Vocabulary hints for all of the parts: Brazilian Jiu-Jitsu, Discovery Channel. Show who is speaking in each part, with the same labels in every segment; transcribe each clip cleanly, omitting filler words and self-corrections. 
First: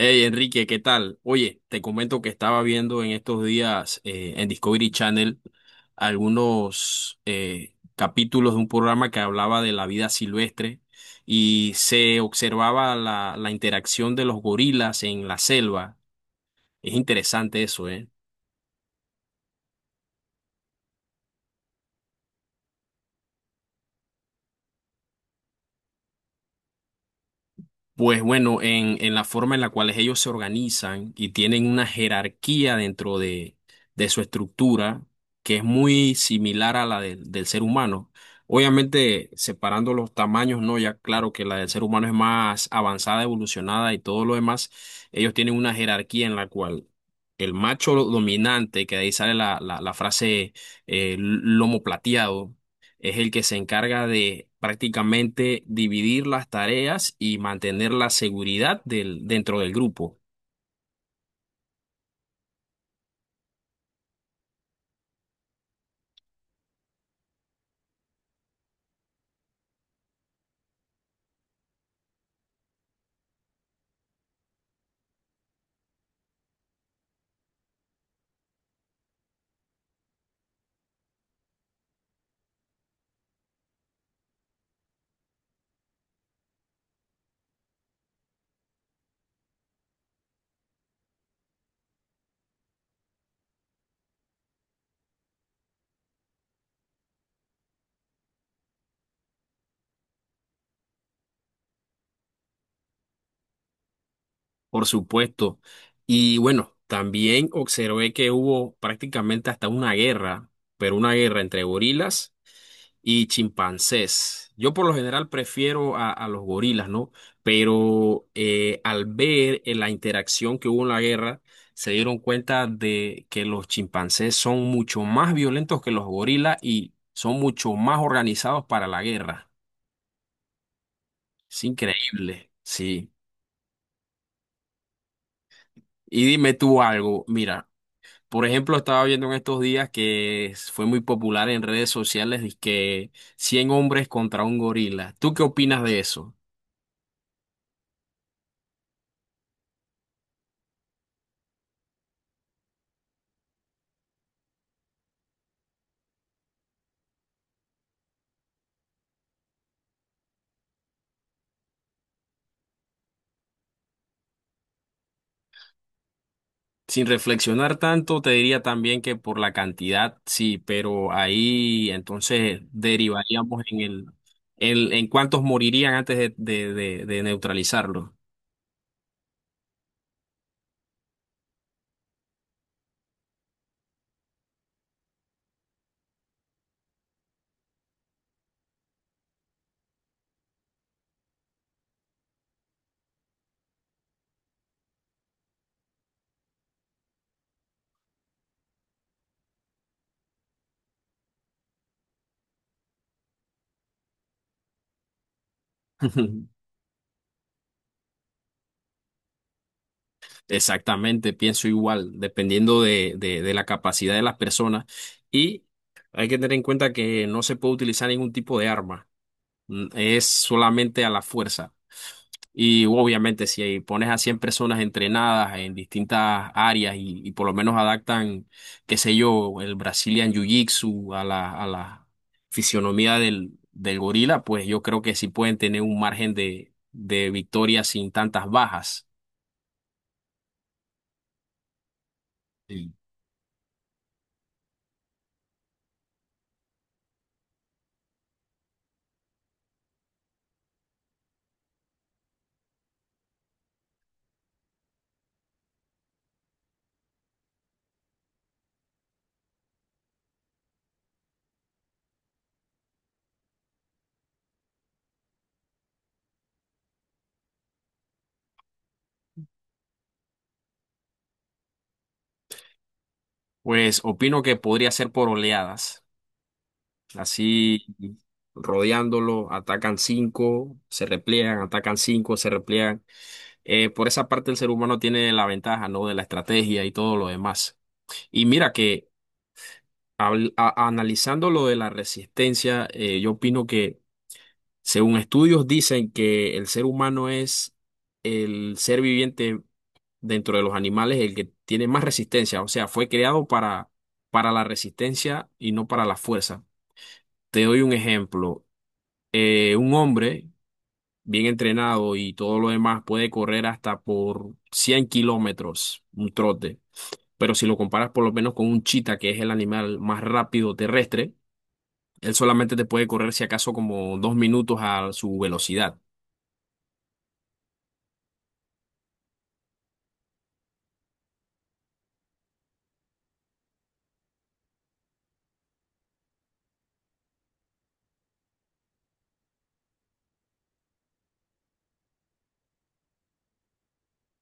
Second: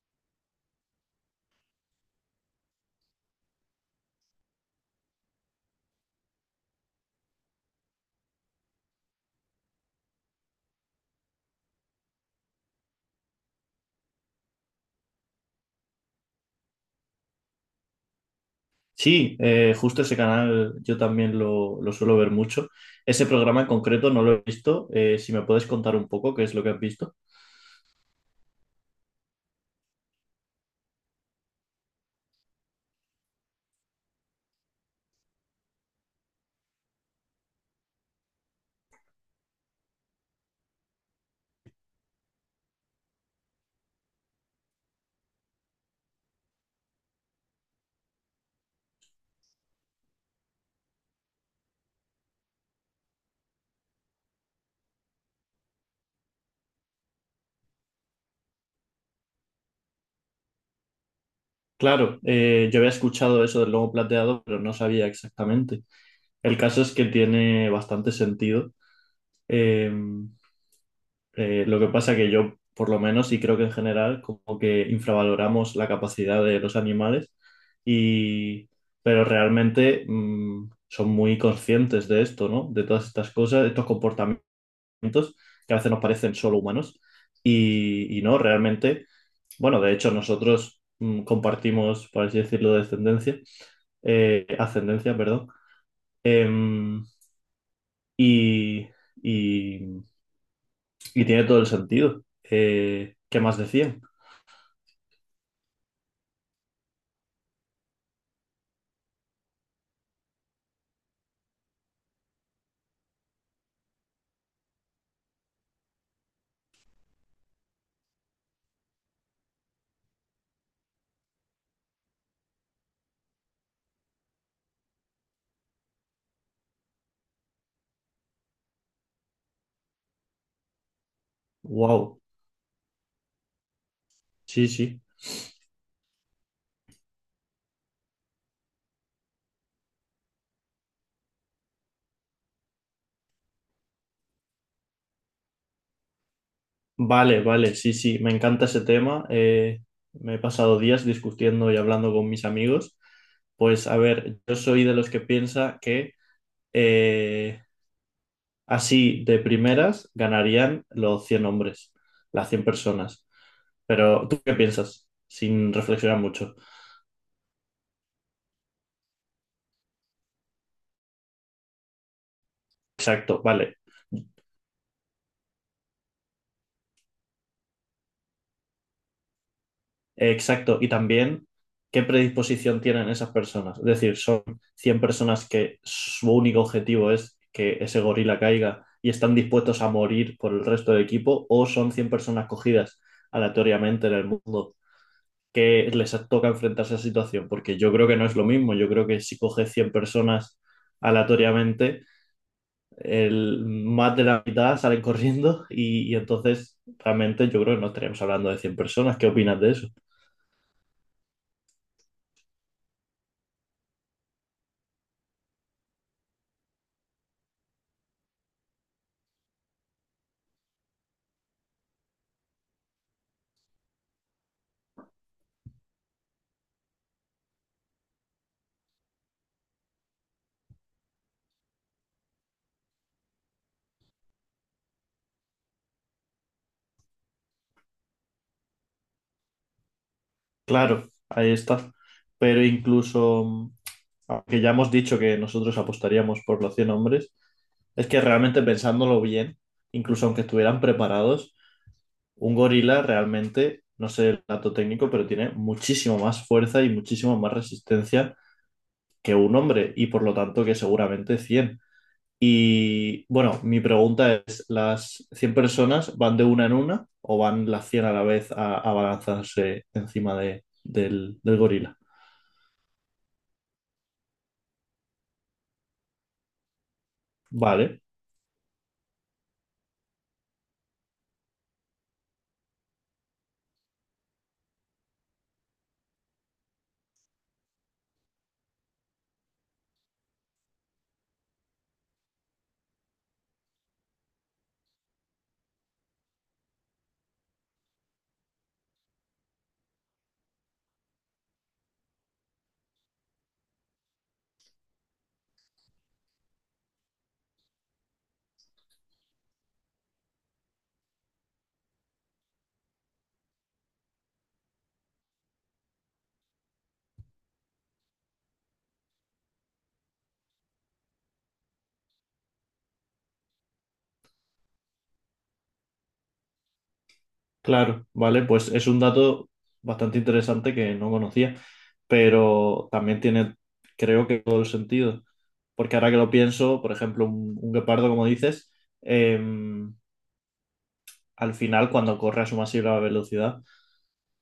Speaker 1: Hey Enrique, ¿qué tal? Oye, te comento que estaba viendo en estos días en Discovery Channel algunos capítulos de un programa que hablaba de la vida silvestre y se observaba la interacción de los gorilas en la selva. Es interesante eso, ¿eh?
Speaker 2: Sí, justo ese canal yo también lo suelo ver mucho. Ese programa en concreto no lo he visto. Si me puedes contar un poco qué es lo que has visto.
Speaker 1: Pues bueno, en la forma en la cual ellos se organizan y tienen una jerarquía dentro de su estructura, que es muy similar a la del ser humano. Obviamente, separando los tamaños, no, ya claro que la del ser humano es más avanzada, evolucionada y todo lo demás, ellos tienen una jerarquía en la cual el macho dominante, que de ahí sale la frase lomo plateado, es el que se encarga de prácticamente dividir las tareas y mantener la seguridad dentro del grupo,
Speaker 2: Claro, yo había escuchado eso del lomo plateado, pero no sabía exactamente. El caso es que tiene bastante sentido. Eh, lo que pasa que yo, por lo menos, y creo que en general, como que infravaloramos la capacidad de los animales, y, pero realmente son muy conscientes de esto, ¿no? De todas estas cosas, de estos comportamientos que a veces nos parecen solo humanos y no, realmente, bueno, de hecho nosotros compartimos, por así decirlo, descendencia, ascendencia, perdón, em, y, y- y tiene todo el sentido. ¿Qué más decían?
Speaker 1: por supuesto. Y bueno, también observé que hubo prácticamente hasta una guerra, pero una guerra entre gorilas y chimpancés. Yo por lo general prefiero a los gorilas, ¿no? Pero al ver en la interacción que hubo en la guerra, se dieron cuenta de que los chimpancés son mucho más violentos que los gorilas y son mucho más organizados para la guerra. Es
Speaker 2: Wow,
Speaker 1: increíble, sí.
Speaker 2: sí, sí.
Speaker 1: Y dime tú algo, mira, por ejemplo, estaba viendo en estos días que fue muy popular en redes sociales que 100 hombres contra un gorila. ¿Tú qué opinas de eso?
Speaker 2: Vale, vale, sí, sí, me encanta ese tema. Me he pasado días discutiendo y hablando con mis amigos. Pues a ver, yo soy de los que piensa que eh, así, de primeras, ganarían los 100 hombres, las 100 personas. Pero, ¿tú qué piensas? Sin reflexionar mucho.
Speaker 1: Sin reflexionar tanto, te diría también que por la cantidad, sí, pero ahí entonces
Speaker 2: Exacto,
Speaker 1: derivaríamos
Speaker 2: vale.
Speaker 1: en el, en cuántos morirían antes de neutralizarlo.
Speaker 2: Exacto. Y también, ¿qué predisposición tienen esas personas? Es decir, son 100 personas que su único objetivo es que ese gorila caiga y están dispuestos a morir por el resto del equipo, o son 100 personas cogidas aleatoriamente en el mundo que les toca enfrentarse a esa situación, porque yo creo que no es lo mismo, yo creo que si coges 100 personas aleatoriamente, el, más de la mitad salen corriendo y entonces realmente yo creo que no estaríamos hablando de cien personas, ¿qué opinas de eso?
Speaker 1: Exactamente, pienso igual, dependiendo de la capacidad de las personas. Y hay que tener en cuenta que no se puede utilizar ningún tipo de arma, es solamente a la fuerza. Y obviamente si pones a 100 personas entrenadas en distintas áreas y por lo menos adaptan, qué sé yo, el Brazilian Jiu-Jitsu a la fisionomía del gorila, pues yo creo que sí pueden tener un margen de victoria sin tantas bajas.
Speaker 2: Claro, ahí está, pero
Speaker 1: Sí.
Speaker 2: incluso, aunque ya hemos dicho que nosotros apostaríamos por los 100 hombres, es que realmente pensándolo bien, incluso aunque estuvieran preparados, un gorila realmente, no sé el dato técnico, pero tiene muchísimo más fuerza y muchísimo más resistencia que un hombre y por lo tanto que seguramente 100. Y bueno, mi pregunta es, ¿las 100 personas van de una en una o van las 100 a la vez a abalanzarse encima del gorila?
Speaker 1: Pues opino que podría ser por oleadas, así
Speaker 2: Vale.
Speaker 1: rodeándolo, atacan cinco, se repliegan, atacan cinco, se repliegan. Por esa parte el ser humano tiene la ventaja, ¿no? De la estrategia y todo lo demás. Y mira que analizando lo de la resistencia, yo opino que según estudios dicen que el ser humano es el ser viviente dentro de los animales el que tiene más resistencia. O sea, fue creado para, la resistencia y no para la fuerza. Te doy un ejemplo. Un hombre bien entrenado y todo lo demás puede correr hasta por 100 kilómetros, un trote. Pero si lo comparas por lo menos con un chita, que es el animal más rápido terrestre, él solamente te puede correr si acaso como 2 minutos a su velocidad.
Speaker 2: Claro, vale, pues es un dato bastante interesante que no conocía, pero también tiene, creo que todo el sentido, porque ahora que lo pienso, por ejemplo, un guepardo, como dices, em, al final cuando corre a su masiva velocidad,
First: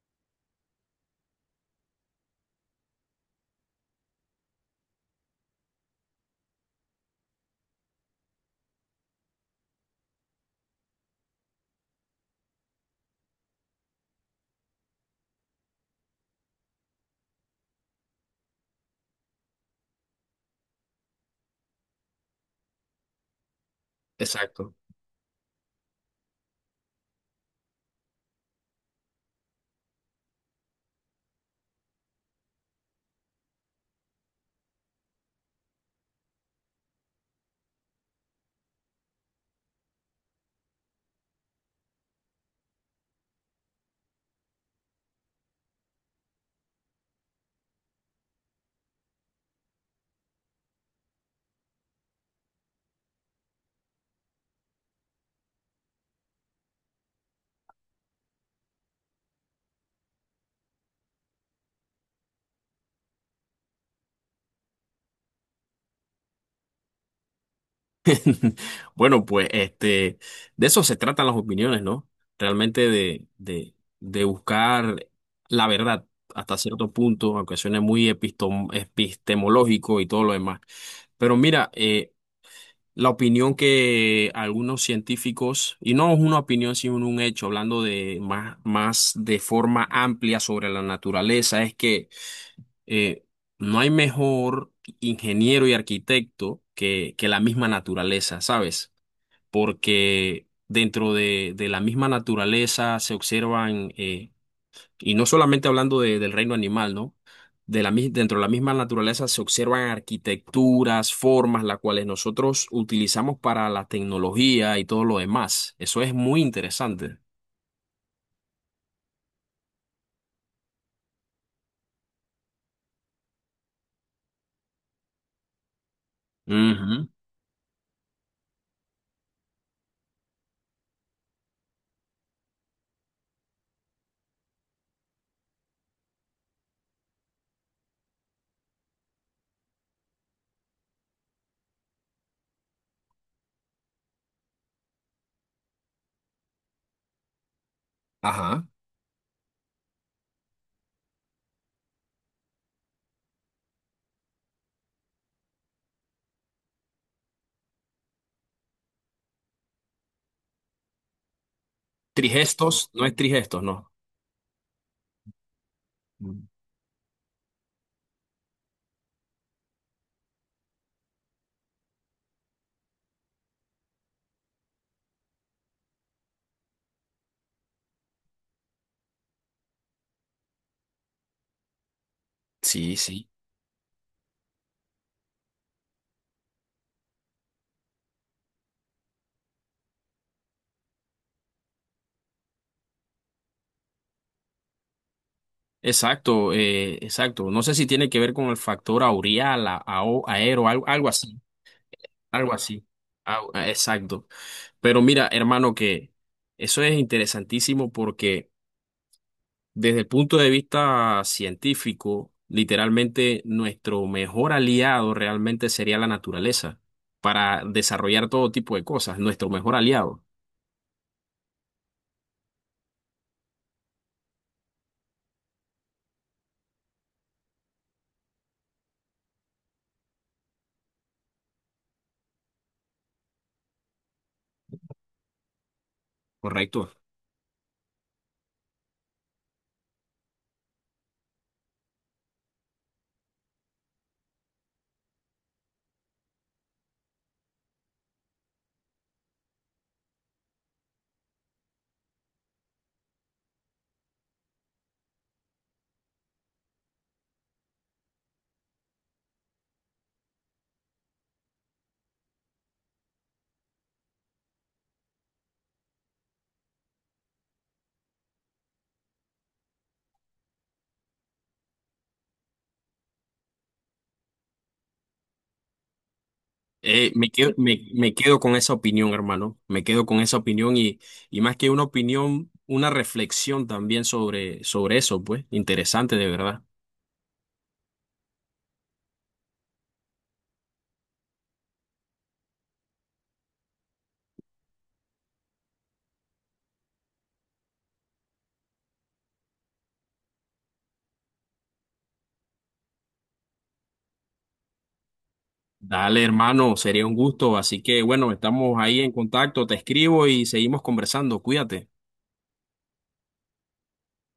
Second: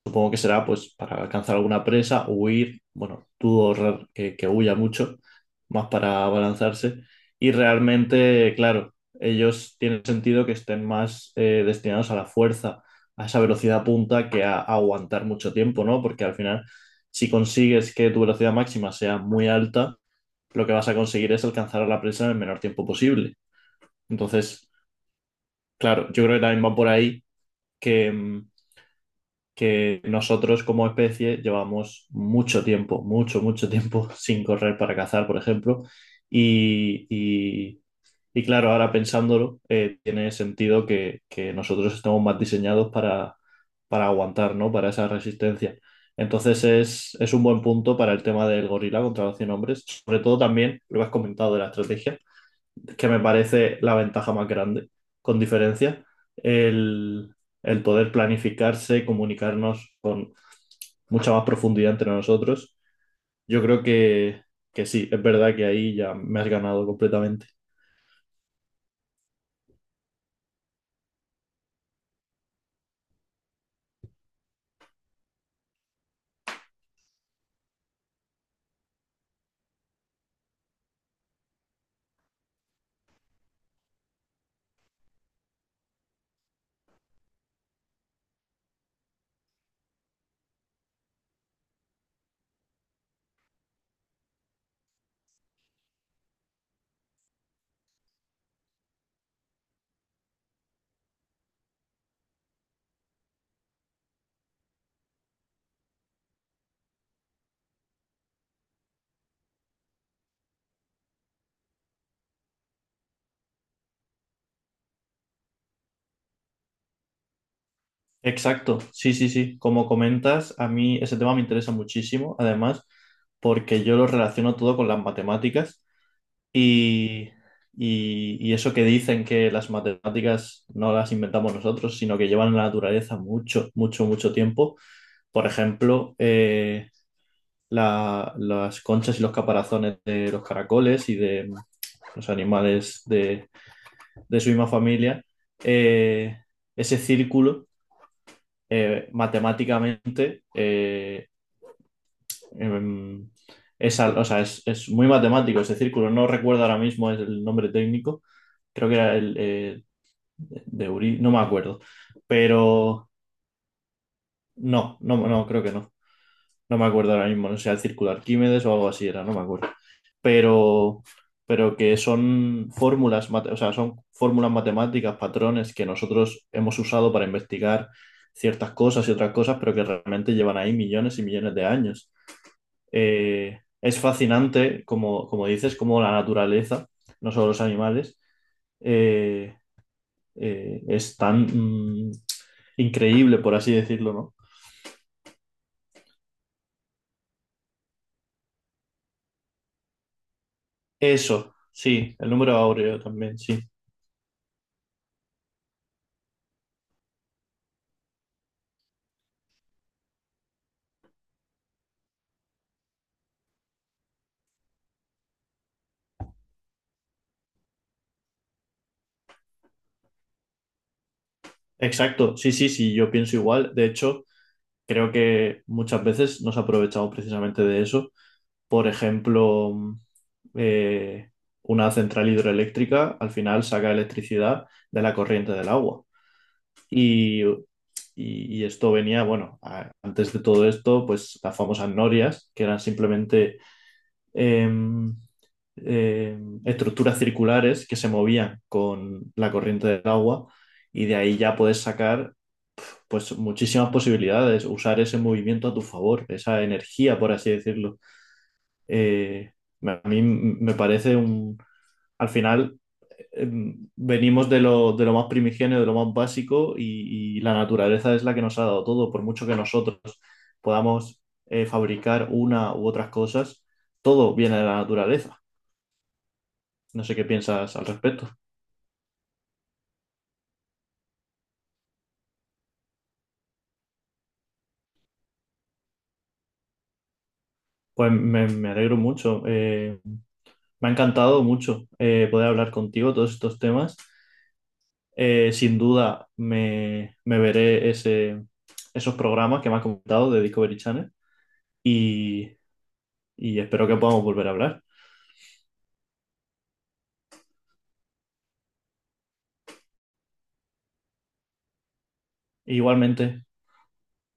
Speaker 2: supongo que será pues para alcanzar alguna presa, huir, bueno, que huya mucho, más para abalanzarse. Y realmente, claro, ellos tienen sentido que estén más destinados a la fuerza, a esa velocidad punta que a aguantar mucho tiempo, ¿no? Porque al final, si consigues que tu velocidad máxima sea muy alta, lo que vas a conseguir es alcanzar a la presa en el menor tiempo posible. Entonces,
Speaker 1: Exacto.
Speaker 2: claro, yo creo que también va por ahí que... mm, que nosotros como especie llevamos mucho tiempo, mucho, mucho tiempo sin correr para cazar, por ejemplo. Y, y- y claro, ahora pensándolo, tiene sentido que nosotros estamos más diseñados para aguantar, ¿no? Para esa resistencia. Entonces es un buen punto para el tema del gorila contra los 100 hombres, sobre todo también, lo has comentado de la estrategia, que me parece la ventaja más grande, con diferencia, el, el poder planificarse, comunicarnos con mucha más profundidad entre nosotros. Yo creo que sí, es verdad que ahí ya me has ganado completamente.
Speaker 1: Bueno, pues este, de eso se tratan las opiniones, ¿no? Realmente de buscar la verdad hasta cierto punto, aunque suene muy epistemológico y todo lo demás. Pero mira, la opinión que algunos científicos, y no es una opinión sino un hecho, hablando de más, más de forma amplia sobre la naturaleza, es que eh, no hay mejor ingeniero y arquitecto que la misma naturaleza, ¿sabes? Porque dentro de la misma naturaleza se observan y no solamente hablando del reino animal, ¿no? Dentro de la misma naturaleza se observan arquitecturas, formas, las cuales nosotros utilizamos para la tecnología y todo lo demás. Eso es muy interesante.
Speaker 2: Exacto, sí, sí, sí. Como comentas, a mí ese tema me interesa muchísimo, además, porque yo lo relaciono todo con las matemáticas.
Speaker 1: Ujú.
Speaker 2: Y, y eso que dicen que las matemáticas no las inventamos nosotros, sino que llevan en la naturaleza mucho, mucho, mucho tiempo. Por ejemplo, las conchas y los caparazones de los caracoles y de los animales de su misma familia, eh, ese círculo
Speaker 1: Ajá.
Speaker 2: matemáticamente em, o sea, es muy matemático ese círculo. No recuerdo ahora mismo el nombre técnico. Creo que era el de Uri, no me acuerdo.
Speaker 1: Trigestos, no
Speaker 2: Pero
Speaker 1: es trigestos, no.
Speaker 2: no, no, no, creo que no.
Speaker 1: Mm.
Speaker 2: No me acuerdo ahora mismo. No sé, el círculo de Arquímedes o algo así era, no me acuerdo. Pero, pero que son fórmulas, o sea, son fórmulas matemáticas, patrones que nosotros hemos usado para investigar ciertas cosas y otras cosas, pero que realmente llevan ahí millones y millones de años.
Speaker 1: Sí, sí.
Speaker 2: Es fascinante, como, como dices, cómo la naturaleza, no solo los animales, eh, es tan mm, increíble, por así decirlo, ¿no?
Speaker 1: Exacto, exacto. No sé si tiene que ver con el factor aureal, algo, algo así,
Speaker 2: Eso, sí, el
Speaker 1: algo
Speaker 2: número
Speaker 1: así.
Speaker 2: áureo también, sí.
Speaker 1: Exacto. Pero mira, hermano, que eso es interesantísimo porque desde el punto de vista científico, literalmente nuestro mejor aliado realmente sería la naturaleza para desarrollar todo tipo de cosas, nuestro mejor aliado,
Speaker 2: Exacto, sí, sí, sí, yo pienso igual. De hecho, creo que muchas veces nos aprovechamos precisamente de eso. Por ejemplo, eh, una central hidroeléctrica al final saca electricidad de la corriente del agua.
Speaker 1: ¿correcto?
Speaker 2: Y, y esto venía, bueno, antes de todo esto, pues las famosas norias, que eran simplemente em, estructuras circulares que se movían con la corriente del agua y de ahí ya puedes sacar pues muchísimas posibilidades, usar ese movimiento a tu favor, esa energía, por así decirlo. Eh, a mí me parece al final venimos de lo más primigenio, de lo más básico y la naturaleza es la que nos ha dado todo. Por mucho que nosotros podamos fabricar una u otras cosas, todo viene de la naturaleza. No sé qué
Speaker 1: Me quedo,
Speaker 2: piensas
Speaker 1: me,
Speaker 2: al
Speaker 1: me
Speaker 2: respecto.
Speaker 1: quedo con esa opinión, hermano, me quedo con esa opinión y más que una opinión, una reflexión también sobre eso, pues, interesante de verdad.
Speaker 2: Pues me alegro mucho. Me ha encantado mucho poder hablar contigo todos estos temas. Sin duda me veré esos programas que me has comentado de Discovery Channel y, y espero que podamos volver a hablar.
Speaker 1: Dale, hermano, sería un gusto, así que bueno, estamos ahí en contacto, te escribo y seguimos conversando, cuídate.
Speaker 2: Igualmente.